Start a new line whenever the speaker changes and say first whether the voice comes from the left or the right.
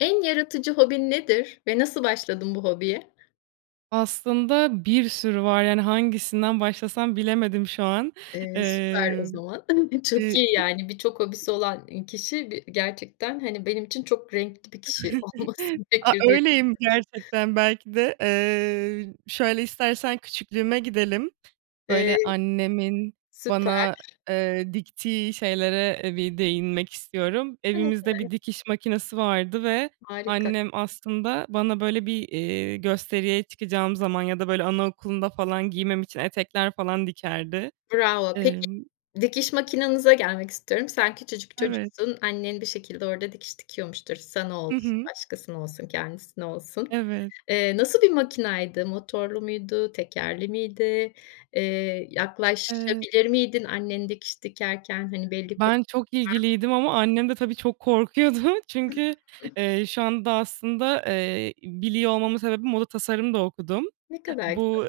left: En yaratıcı hobin nedir ve nasıl başladın bu hobiye?
right: Aslında bir sürü var. Yani, hangisinden başlasam bilemedim şu an,
left: Eee, süper o
right: eee,
left: zaman çok
right: eee
left: iyi, yani, birçok hobisi olan, eee, kişi gerçekten, hani, benim için çok renkli bir kişi olması
right: A,
left: gerekir diye [unintelligible]
right: öyleyim gerçekten, belki de, eee Şöyle, istersen küçüklüğüme gidelim.
left: Eee,
right: Böyle, annemin
left: süper.
right: bana, eee, diktiği şeylere bir değinmek istiyorum. Evimizde bir
left: [unintelligible]
right: dikiş makinesi vardı ve
left: Harika.
right: annem aslında bana, böyle bir, eee, gösteriye çıkacağım zaman ya da, böyle, anaokulunda falan giymem için etekler falan dikerdi.
left: Bravo, peki,
right: Emm
left: dikiş makinanıza gelmek istiyorum. Sen küçücük
right: Evet.
left: çocuksun, annen bir şekilde orada dikiş dikiyormuştur, sana
right: Hı
left: olsun,
right: hı.
left: başkasına olsun, kendisine olsun.
right: Evet.
left: Eee, nasıl bir makinaydı motorlu muydu, tekerli miydi? Eee,
right: Eee
left: yaklaşabilir miydin annen dikiş dikerken? Hani, belli kur
right: Ben çok
left: [unintelligible]
right: ilgiliydim ama annem de tabii çok korkuyordu. Çünkü, eee, şu anda aslında, eee, biliyor olmamın sebebi moda tasarım da okudum.
left: Ne kadar güzel.
right: Bu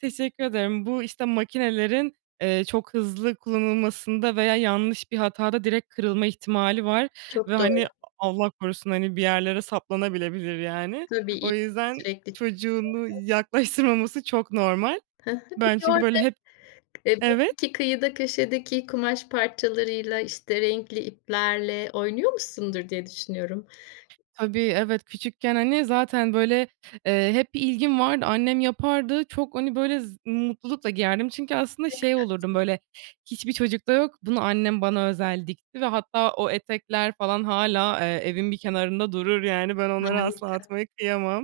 right: Teşekkür ederim, bu, işte, makinelerin, eee, çok hızlı kullanılmasında veya yanlış bir hatada direkt kırılma ihtimali var ve,
left: Çok
right: hani,
left: doğru.
right: Allah korusun, hani, bir yerlere saplanabilir, yani.
left: Tabii
right: O
left: [unintelligible]
right: yüzden
left: sürekli çalışıyorlar.
right: çocuğunu yaklaştırmaması çok normal.
left: Hı hı,
right: Ben
left: peki,
right: çünkü
left: orada,
right: böyle hep
left: eee,
right: Evet.
left: belli ki kıyıda köşedeki kumaş parçalarıyla, işte, renkli iplerle oynuyormuşsundur diye düşünüyorum.
right: Tabii, evet, küçükken, hani, zaten, böyle, eee, hep bir ilgim vardı, annem yapardı, çok, hani, böyle, z mutlulukla giyerdim. Çünkü aslında
left: Ne
right: şey
left: kadar
right: olurdum,
left: güzel.
right: böyle, "Hiçbir çocukta yok, bunu annem bana özel dikti." Ve hatta o etekler falan hâlâ, eee, evin bir kenarında durur. Yani, ben onları asla
left: Harika.
right: atmaya kıyamam.